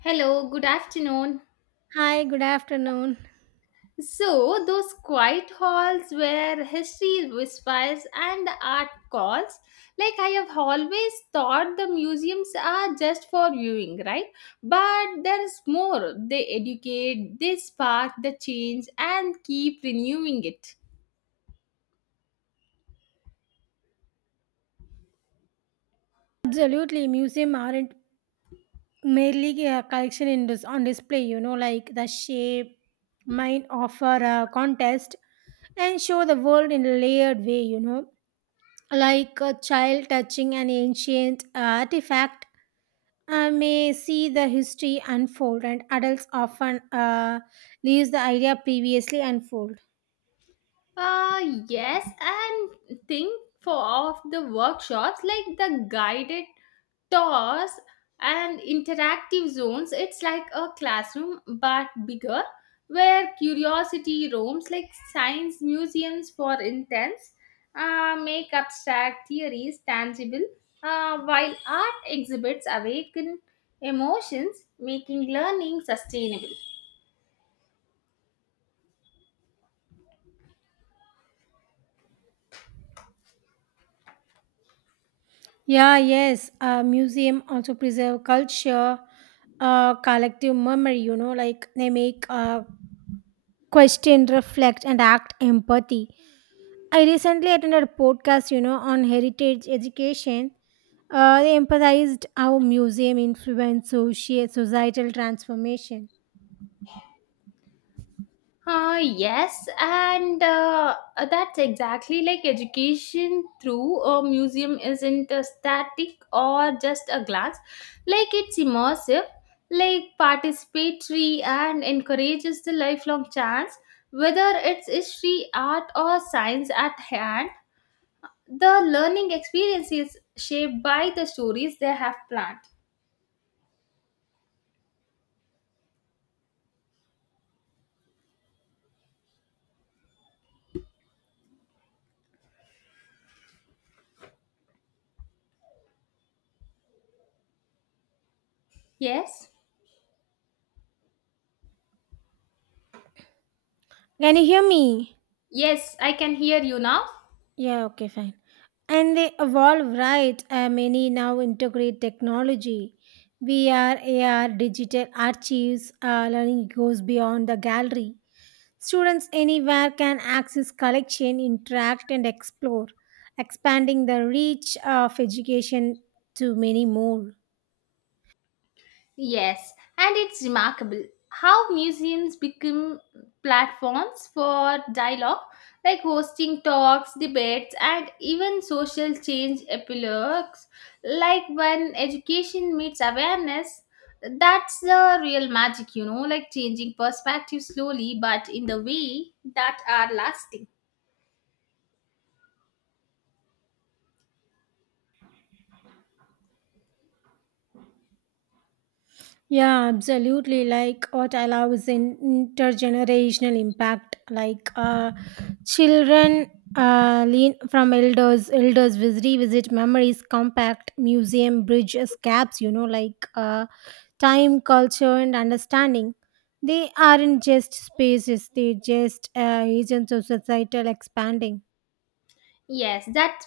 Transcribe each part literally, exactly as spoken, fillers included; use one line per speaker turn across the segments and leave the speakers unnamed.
Hello, good afternoon.
Hi, good afternoon.
So, those quiet halls where history whispers and the art calls, like I have always thought the museums are just for viewing, right? But there is more. They educate, they spark the change, and keep renewing it.
Absolutely, museum aren't merely a collection in dis- on display. You know, like the shape might offer a contest and show the world in a layered way. You know, like a child touching an ancient artifact uh, may see the history unfold, and adults often uh, leaves the idea previously unfold.
Uh, yes, and think for of the workshops like the guided tours and interactive zones. It's like a classroom but bigger, where curiosity roams like science museums for intense, uh, make abstract theories tangible, uh, while art exhibits awaken emotions, making learning sustainable.
Yeah, yes. Uh, museum also preserve culture, uh, collective memory. You know, like they make uh, question, reflect, and act empathy. I recently attended a podcast, you know, on heritage education. Uh, they emphasized how museum influence soci- societal transformation.
Uh, yes, and uh, uh, that's exactly like education through a museum isn't a static or just a glance. Like it's immersive, like participatory, and encourages the lifelong chance. Whether it's history, art, or science at hand, the learning experience is shaped by the stories they have planned. Yes,
Can you hear me?
yes, I can hear you now.
Yeah, okay, fine. And they evolve, right? Uh, many now integrate technology. V R, A R, digital archives, uh, learning goes beyond the gallery. Students anywhere can access collection, interact, and explore, expanding the reach of education to many more.
Yes, and it's remarkable how museums become platforms for dialogue, like hosting talks, debates, and even social change epilogues. Like when education meets awareness, that's the real magic, you know, like changing perspective slowly but in the way that are lasting.
Yeah, absolutely. Like what I love is in intergenerational impact. Like uh, children uh, lean from elders, elders vis- revisit memories, compact museum bridges gaps. You know, like uh, time, culture, and understanding. They aren't just spaces; they just uh, agents of societal expanding.
Yes, that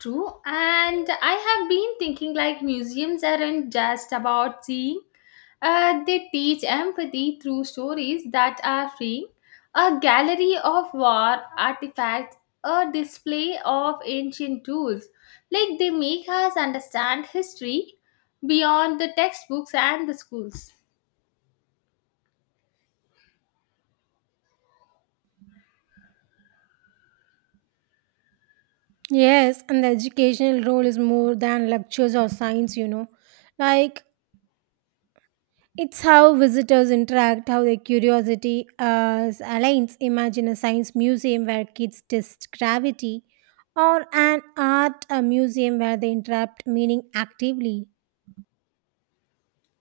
True, and I have been thinking like museums aren't just about seeing, uh, they teach empathy through stories that are free. A gallery of war artifacts, a display of ancient tools. Like they make us understand history beyond the textbooks and the schools.
Yes, and the educational role is more than lectures or science. You know, like it's how visitors interact, how their curiosity uh, aligns. Imagine a science museum where kids test gravity, or an art uh, museum where they interact meaning actively.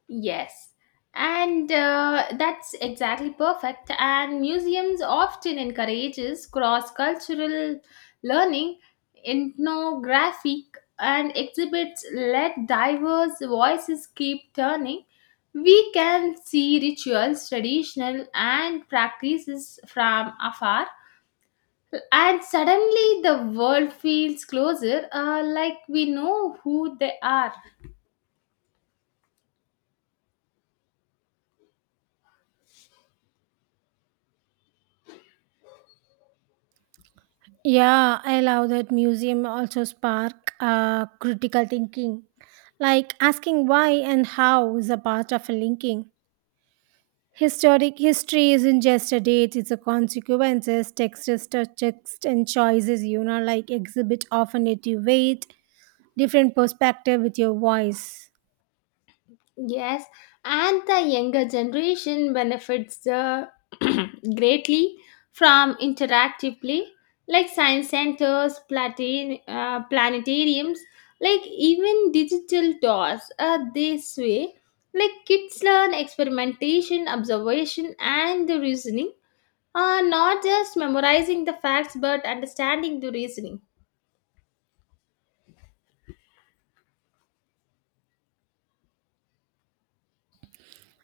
Yes, and uh, that's exactly perfect. And museums often encourages cross-cultural learning, ethnographic, and exhibits let diverse voices keep turning. We can see rituals, traditional, and practices from afar, and suddenly the world feels closer, uh, like we know who they are.
Yeah, I love that museum also spark uh, critical thinking, like asking why and how is a part of a linking. Historic history isn't just a date; it's a consequences, textures, text, text and choices. You know, like exhibit often native weight different perspective with your voice.
Yes, and the younger generation benefits the greatly from interactive play like science centers, platin, uh, planetariums, like even digital toys. Uh, this way, like kids learn experimentation, observation, and the reasoning. Uh, not just memorizing the facts but understanding the reasoning.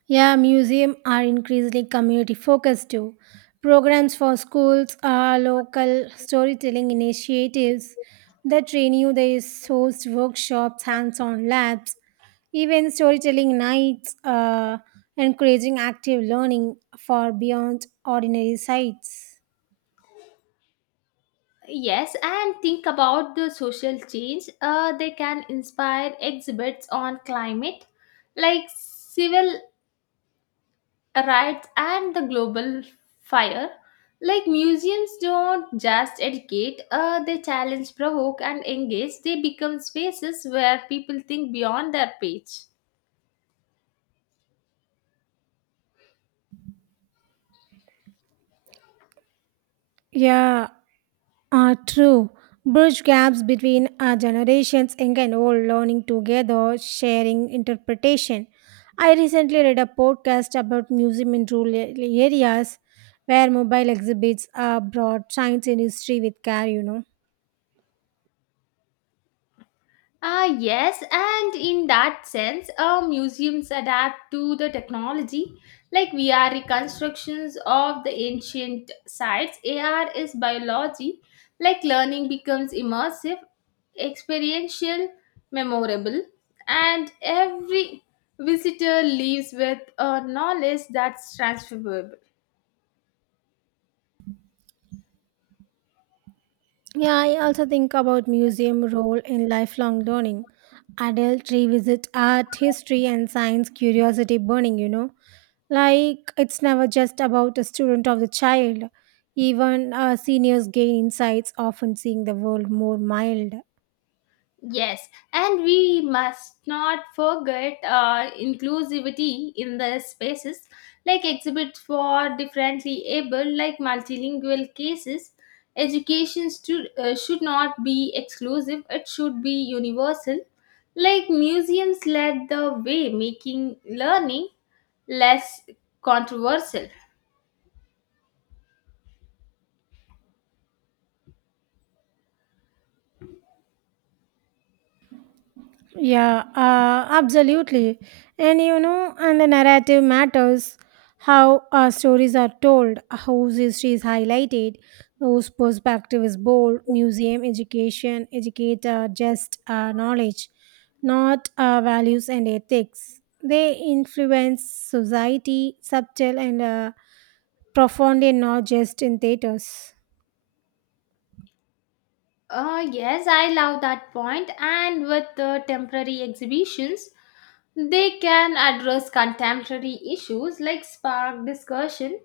Yeah, museums are increasingly community focused too. Programs for schools are local storytelling initiatives that train you. They host workshops, hands-on labs, even storytelling nights, uh, encouraging active learning for beyond ordinary sites.
Yes, and think about the social change. Uh, they can inspire exhibits on climate, like civil rights and the global fire. Like museums don't just educate, uh, they challenge, provoke, and engage. They become spaces where people think beyond their page.
Yeah, are true. Bridge gaps between our generations, young and old, learning together, sharing interpretation. I recently read a podcast about museum in rural a- areas where mobile exhibits are brought science and history with care, you know.
Ah, yes, and in that sense, uh, museums adapt to the technology. Like V R reconstructions of the ancient sites, A R is biology. Like learning becomes immersive, experiential, memorable, and every visitor leaves with a knowledge that's transferable.
Yeah, I also think about museum role in lifelong learning. Adult revisit art, history, and science curiosity burning, you know. Like, it's never just about a student of the child. Even uh, seniors gain insights, often seeing the world more mild.
Yes, and we must not forget uh, inclusivity in the spaces like exhibits for differently able, like multilingual cases. Education stu- uh, should not be exclusive, it should be universal. Like museums led the way, making learning less controversial.
Yeah, uh, absolutely. And you know, and the narrative matters how our stories are told, whose history is highlighted, whose perspective is bold, museum, education, educator, just uh, knowledge, not uh, values and ethics. They influence society subtle and uh, profound and not just in theaters.
Uh, yes, I love that point. And with the temporary exhibitions, they can address contemporary issues like spark discussion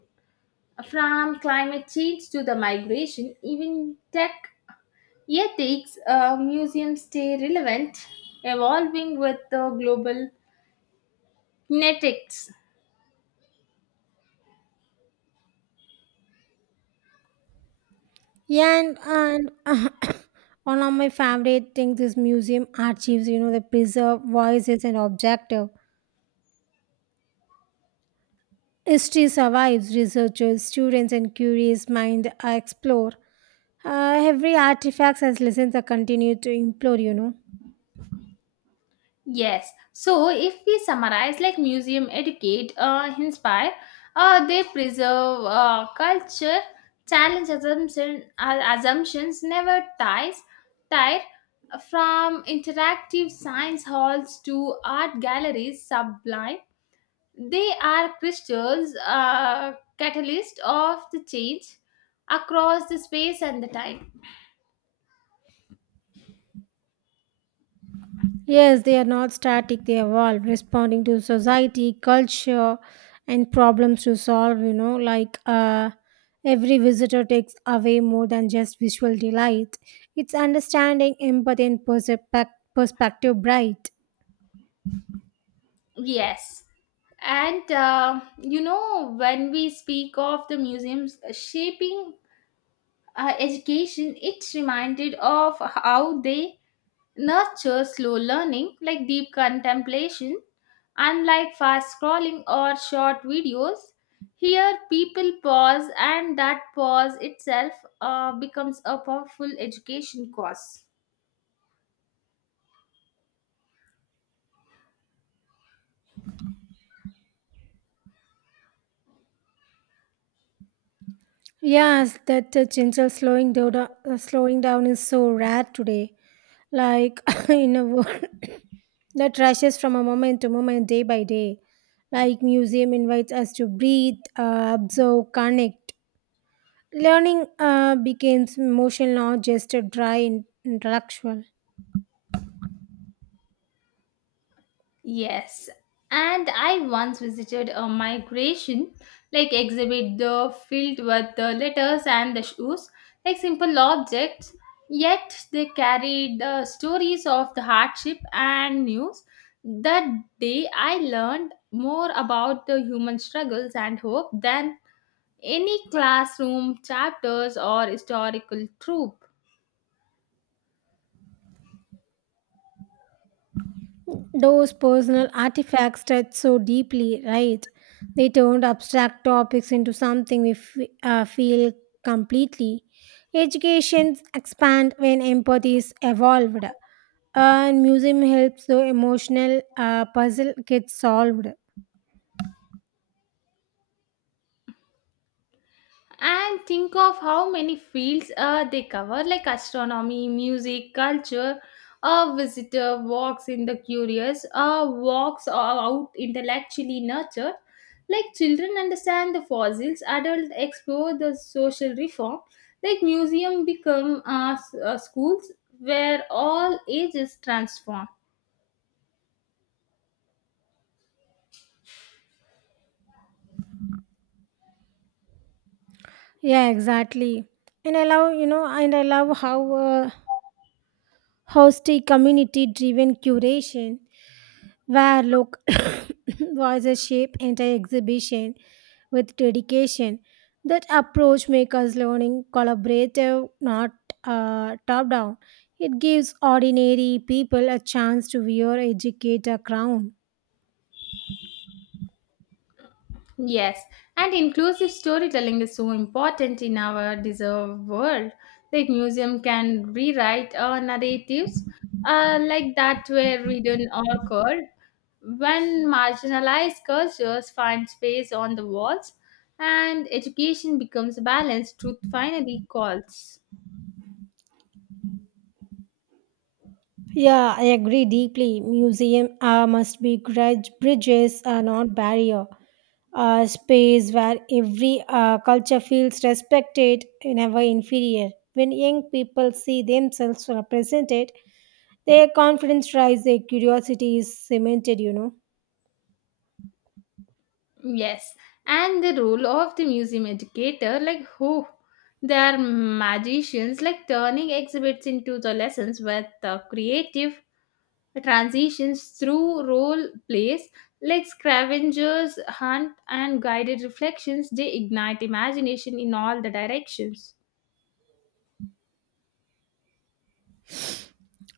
from climate change to the migration, even tech ethics. Uh, museums stay relevant, evolving with the global kinetics.
Yeah, and, and one of my favorite things is museum archives, you know, they preserve voices and objective. History survives, researchers, students, and curious mind uh, explore. Uh, every artifact has lessons that continue to implore, you know.
Yes. So if we summarize, like museum educate, uh, inspire, uh, they preserve uh, culture, challenge assumption, uh, assumptions, never ties, tire uh, from interactive science halls to art galleries sublime. They are crystals, uh, catalyst of the change across the space and the time.
Yes, they are not static, they evolve, responding to society, culture, and problems to solve, you know, like uh, every visitor takes away more than just visual delight. It's understanding, empathy, and perspec- perspective bright.
Yes. And uh, you know, when we speak of the museums uh, shaping uh, education, it's reminded of how they nurture slow learning, like deep contemplation, unlike fast scrolling or short videos. Here, people pause, and that pause itself uh, becomes a powerful education cause.
Yes, that uh, gentle slowing down, uh, slowing down is so rare today. Like in a world that rushes from a moment to moment, day by day. Like museum invites us to breathe, uh, observe, connect. Learning uh, becomes emotional, not just a dry in- intellectual.
Yes, and I once visited a migration like exhibit the filled with the letters and the shoes, like simple objects, yet they carried the stories of the hardship and news. That day I learned more about the human struggles and hope than any classroom chapters or historical trope.
Those personal artifacts touch so deeply, right? They turned abstract topics into something we f- uh, feel completely. Educations expand when empathy is evolved, and museum helps the emotional uh, puzzle get solved.
And think of how many fields uh, they cover like astronomy music culture a visitor walks in the curious uh, walks out intellectually nurtured like children understand the fossils adults explore the social reform like museum become uh, s- uh, schools where all ages transform.
Yeah, exactly. And I love, you know, and I love how uh, host a community-driven curation where local voices shape entire exhibition with dedication. That approach makes learning collaborative, not uh, top down. It gives ordinary people a chance to wear educator crown.
Yes, and inclusive storytelling is so important in our deserved world. Like museum can rewrite our narratives uh, like that were written or curled. When marginalized cultures find space on the walls and education becomes balanced, truth finally calls.
Yeah, I agree deeply. Museum uh, must be grudge bridges, are not barrier. A space where every uh, culture feels respected, never inferior. When young people see themselves represented, their confidence rise, their curiosity is cemented, you know.
Yes, and the role of the museum educator, like who? They are magicians, like turning exhibits into the lessons with uh, creative transitions through role plays like scavengers hunt and guided reflections they ignite imagination in all the directions.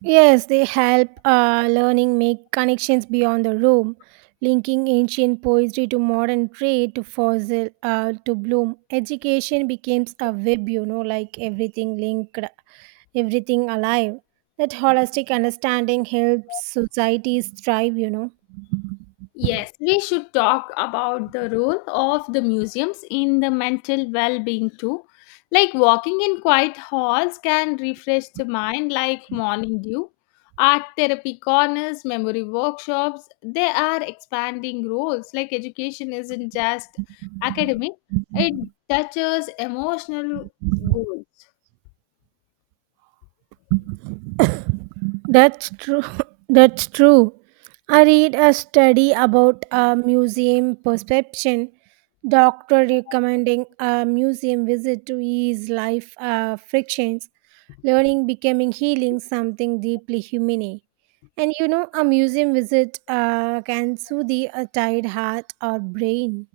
Yes, they help uh, learning make connections beyond the room, linking ancient poetry to modern trade to fossil uh, to bloom. Education becomes a web, you know, like everything linked, everything alive. That holistic understanding helps societies thrive, you know.
Yes, we should talk about the role of the museums in the mental well being too. Like walking in quiet halls can refresh the mind, like morning dew. Art therapy corners, memory workshops, they are expanding roles. Like education isn't just academic, it touches emotional goals.
That's true. That's true. I read a study about a museum perception. Doctor recommending a museum visit to ease life uh, frictions, learning becoming healing something deeply humane. And you know, a museum visit uh, can soothe a tired heart or brain.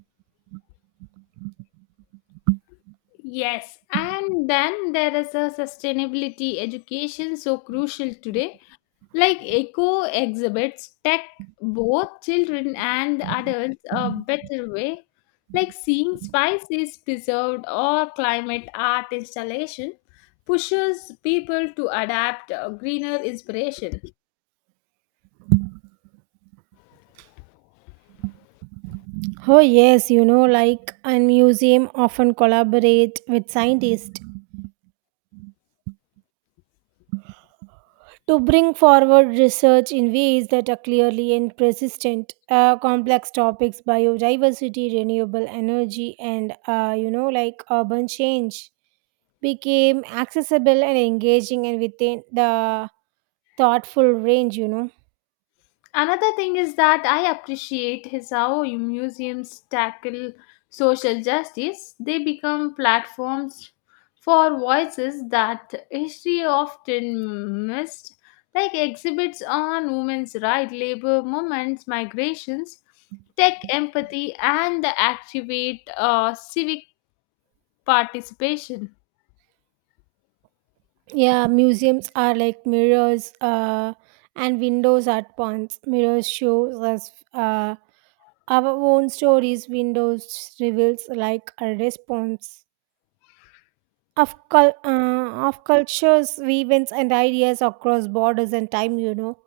Yes, and then there is a sustainability education so crucial today. Like eco exhibits tech both children and adults a better way. Like seeing spices preserved or climate art installation pushes people to adapt uh, greener inspiration.
Oh yes, you know, like a museum often collaborate with scientists to bring forward research in ways that are clearly and persistent uh, complex topics biodiversity renewable energy and uh, you know like urban change became accessible and engaging and within the thoughtful range you know
Another thing is that I appreciate is how museums tackle social justice. They become platforms for voices that history often missed, like exhibits on women's rights, labor movements, migrations, tech empathy, and activate uh, civic participation.
yeah Museums are like mirrors uh, and windows at once. Mirrors shows us uh, our own stories windows reveals like a response of cul- uh, of cultures, events, and ideas across borders and time. You know,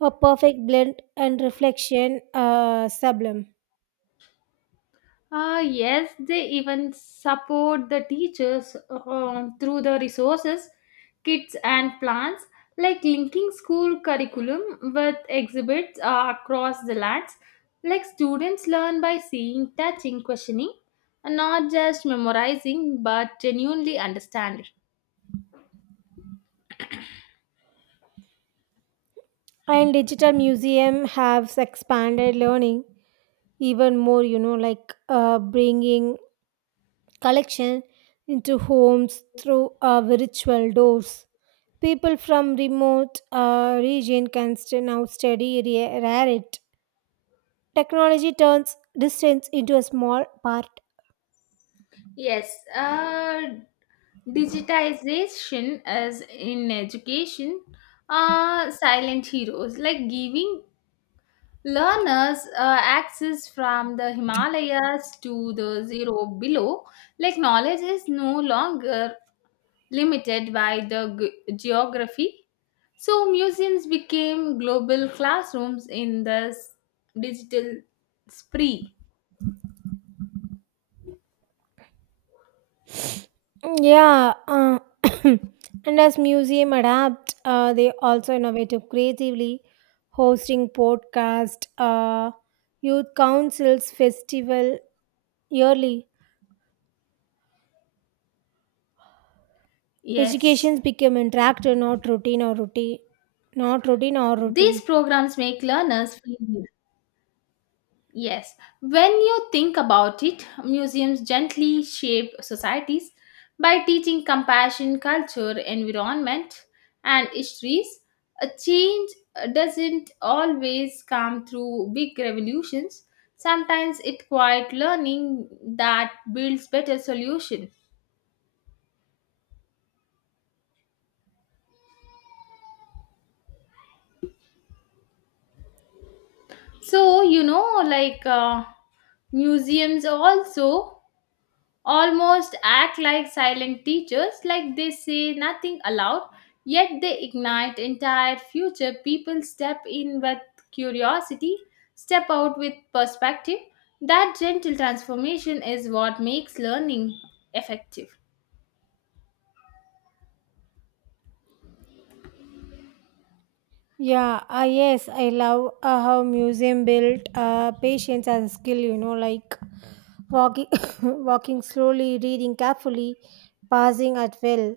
a perfect blend and reflection, uh, sublime.
Uh, yes, they even support the teachers um, through the resources, kits, and plans, like linking school curriculum with exhibits uh, across the lands. Like students learn by seeing, touching, questioning, and not just memorizing but genuinely understanding.
And digital museum has expanded learning even more. You know, like uh, bringing collection into homes through uh, virtual doors. People from remote uh, region can still now study ra- rare it. Technology turns distance into a small part.
Yes, uh, Digitization as in education uh silent heroes like giving learners uh, access from the Himalayas to the zero below, like knowledge is no longer limited by the ge- geography. So, museums became global classrooms in the s- digital spree.
Yeah, uh, and as museum adapt, uh, they also innovative creatively, hosting podcast, uh, youth councils, festival yearly.
Yes,
Educations become interactive, not routine or routine, not routine or
these
routine.
programs make learners feel. Yes, when you think about it, museums gently shape societies by teaching compassion, culture, environment, and histories. A change doesn't always come through big revolutions. Sometimes it's quiet learning that builds better solutions. So, you know, like uh, museums also almost act like silent teachers, like they say nothing aloud, yet they ignite entire future. People step in with curiosity, step out with perspective. That gentle transformation is what makes learning effective.
Yeah, uh, yes, I love uh, how museum built uh, patience as a skill. You know, like walking, walking slowly, reading carefully, passing at will.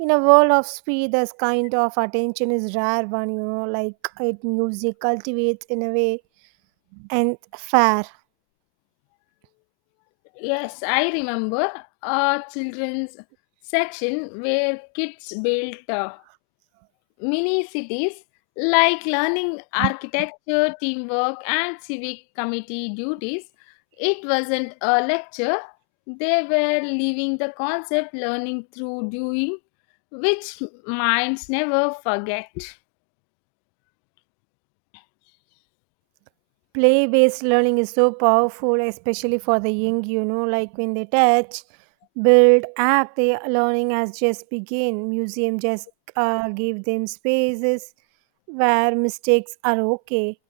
In a world of speed, this kind of attention is rare one, you know, like it music cultivates in a way and fair.
Yes, I remember a children's section where kids built uh, mini cities like learning architecture, teamwork, and civic committee duties. It wasn't a lecture, they were living the concept, learning through doing, which minds never forget.
Play based learning is so powerful, especially for the young, you know, like when they touch, build, act, their learning has just begin. Museum just uh, give them spaces where mistakes are okay,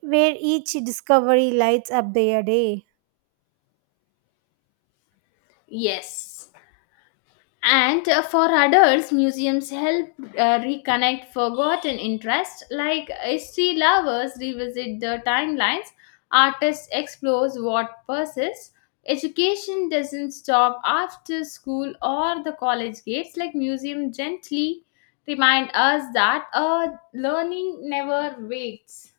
where each discovery lights up their day.
Yes. And uh, for adults, museums help uh, reconnect forgotten interests, like uh, history lovers revisit the timelines, artists explore what persists. Education doesn't stop after school or the college gates, like museum gently remind us that uh, learning never waits.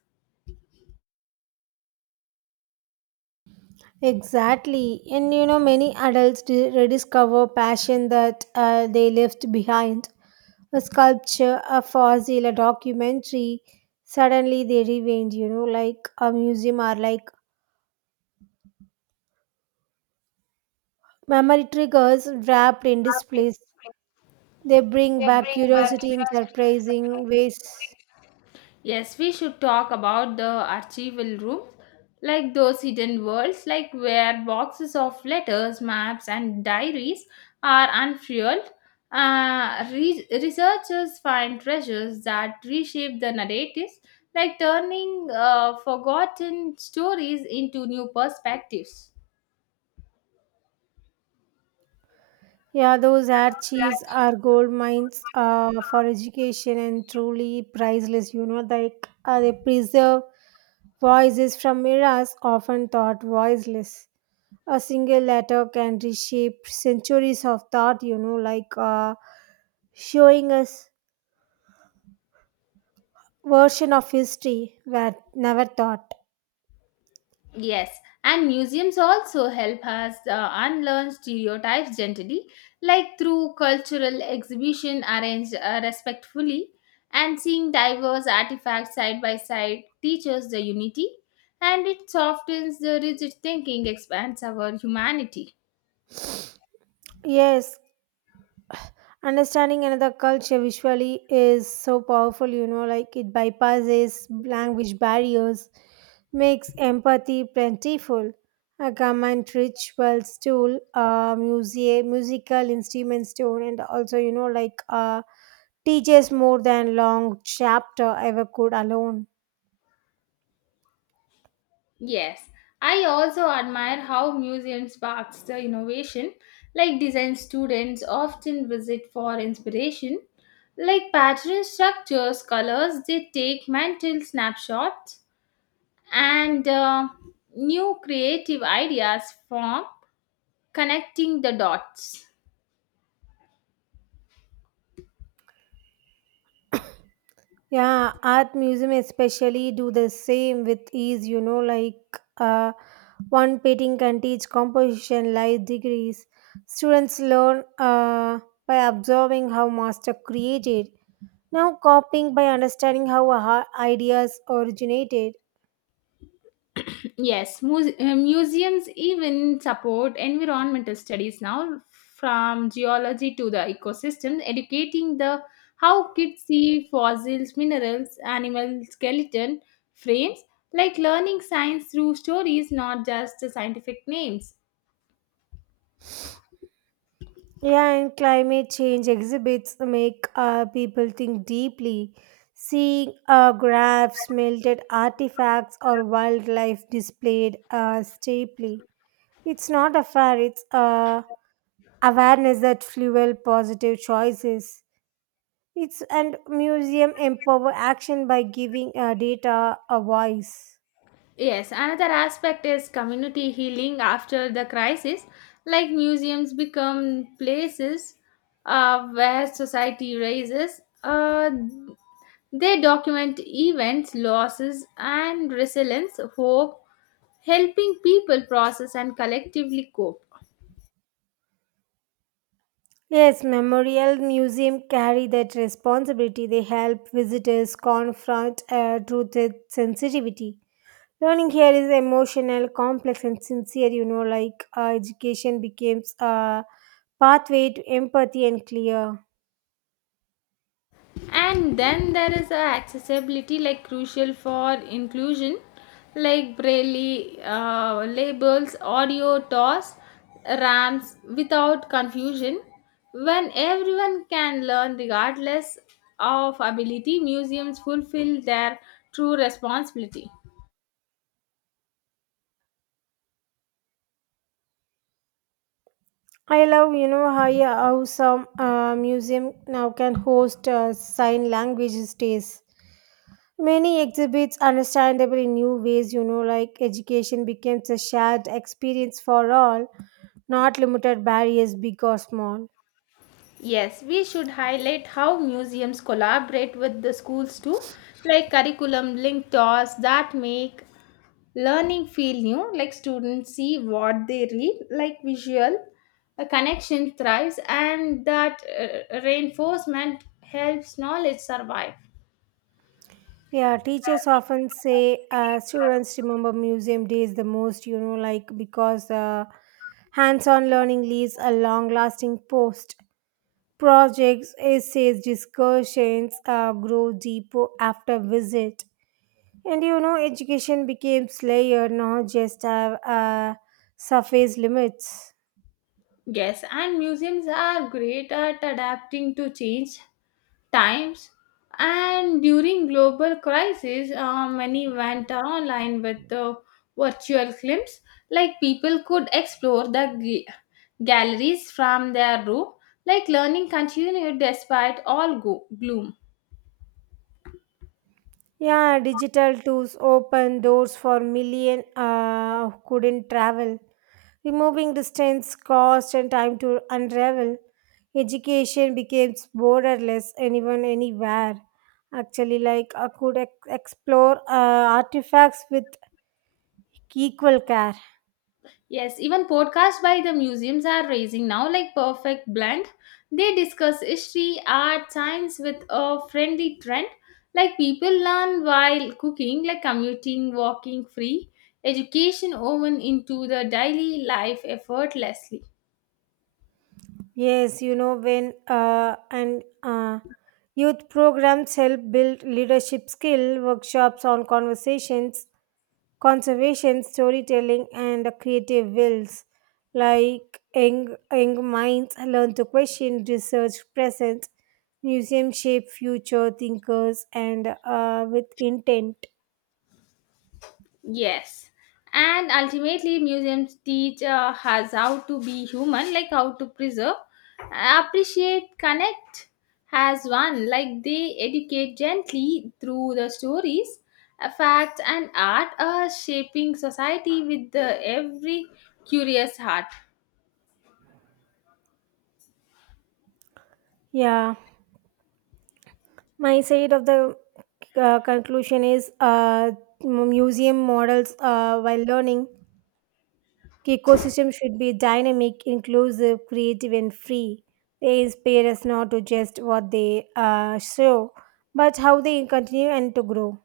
Exactly. And you know, many adults di- rediscover passion that uh, they left behind. A sculpture, a fossil, a documentary. Suddenly they rewind, you know, like a museum or like memory triggers wrapped in displays. They bring back curiosity in surprising ways.
Yes, we should talk about the archival rooms, like those hidden worlds, like where boxes of letters, maps, and diaries are unfurled. Uh, re- researchers find treasures that reshape the narratives, like turning uh, forgotten stories into new perspectives.
Yeah, those archives are gold mines uh, for education and truly priceless, you know, like uh, they preserve voices from eras often thought voiceless. A single letter can reshape centuries of thought, you know, like uh, showing us version of history that never thought.
Yes, and museums also help us uh, unlearn stereotypes gently, like through cultural exhibition arranged uh, respectfully, and seeing diverse artifacts side by side teaches the unity, and it softens the rigid thinking, expands our humanity.
Yes, understanding another culture visually is so powerful, you know, like it bypasses language barriers, makes empathy plentiful. A garment, rituals, tool, uh, music, musical instruments, tool, and also, you know, like uh, teaches more than long chapter ever could alone.
Yes, I also admire how museum sparks the innovation, like design students often visit for inspiration, like pattern structures, colors, they take mental snapshots, and uh, new creative ideas form connecting the dots.
Yeah, art museum especially do the same with ease, you know, like uh, one painting can teach composition life degrees. Students learn uh, by observing how master created, now copying by understanding how a- ideas originated.
Yes, muse- uh, museums even support environmental studies now, from geology to the ecosystem, educating the how kids see fossils, minerals, animal skeleton frames, like learning science through stories, not just the scientific names.
Yeah, and climate change exhibits make uh, people think deeply. Seeing uh, graphs, melted artifacts, or wildlife displayed uh, steeply. It's not a fair, it's uh, awareness that fuel positive choices. It's and museum empower action by giving uh, data a voice.
Yes, another aspect is community healing after the crisis, like museums become places uh, where society raises. Uh, they document events, losses, and resilience, hope, helping people process and collectively cope.
Yes, Memorial Museum carry that responsibility. They help visitors confront uh, truth with sensitivity. Learning here is emotional, complex, and sincere. You know, like uh, education becomes a pathway to empathy and clear.
And then there is a accessibility like crucial for inclusion like braille uh, labels audio toss ramps without confusion when everyone can learn regardless of ability museums fulfill their true responsibility.
I love, you know, how, yeah, how some uh, museum now can host uh, sign language days. Many exhibits understandable in new ways, you know, like education becomes a shared experience for all, not limited barriers, big or small.
Yes, we should highlight how museums collaborate with the schools too, like curriculum linked tours that make learning feel new, like students see what they read, like visual, a connection thrives, and that uh, reinforcement helps knowledge survive.
Yeah, teachers often say uh, students remember museum days the most, you know, like because uh, hands on learning leaves a long lasting post. Projects, essays, discussions uh, grow deeper after visit. And you know, education became layered, not just have uh, surface limits.
Yes, and museums are great at adapting to change times and during global crisis uh, many went online with the virtual films like people could explore the g- galleries from their room like learning continued despite all go- gloom.
Yeah, digital tools open doors for million uh, who couldn't travel, removing distance, cost, and time to unravel. Education becomes borderless, anyone, anywhere. Actually, like I could ex- explore uh, artifacts with equal care.
Yes, even podcasts by the museums are raising now, like Perfect Blend. They discuss history, art, science with a friendly trend. Like people learn while cooking, like commuting, walking free, education woven into the daily life effortlessly.
Yes, you know, when uh, and uh, youth programs help build leadership skill, workshops on conversations, conservation, storytelling, and creative wills. Like young, young minds learn to question, research present, museum shape future thinkers, and uh, with intent.
Yes. And ultimately, museums teach uh, us how to be human, like how to preserve, appreciate, connect as one. Like they educate gently through the stories, uh, facts, and art, uh, shaping society with the every curious heart.
Yeah, my side of the uh, conclusion is uh, museum models uh, while learning the ecosystem should be dynamic, inclusive, creative, and free. They inspire us not to just what they uh, show, but how they continue and to grow.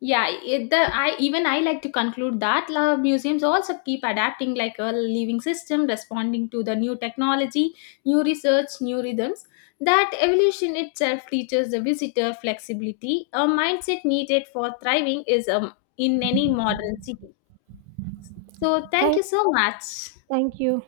Yeah it, the I even I like to conclude that la, museums also keep adapting like a living system responding to the new technology new research new rhythms that evolution itself teaches the visitor flexibility a mindset needed for thriving is um, in any modern city. So thank
Thank,
you so much.
thank you.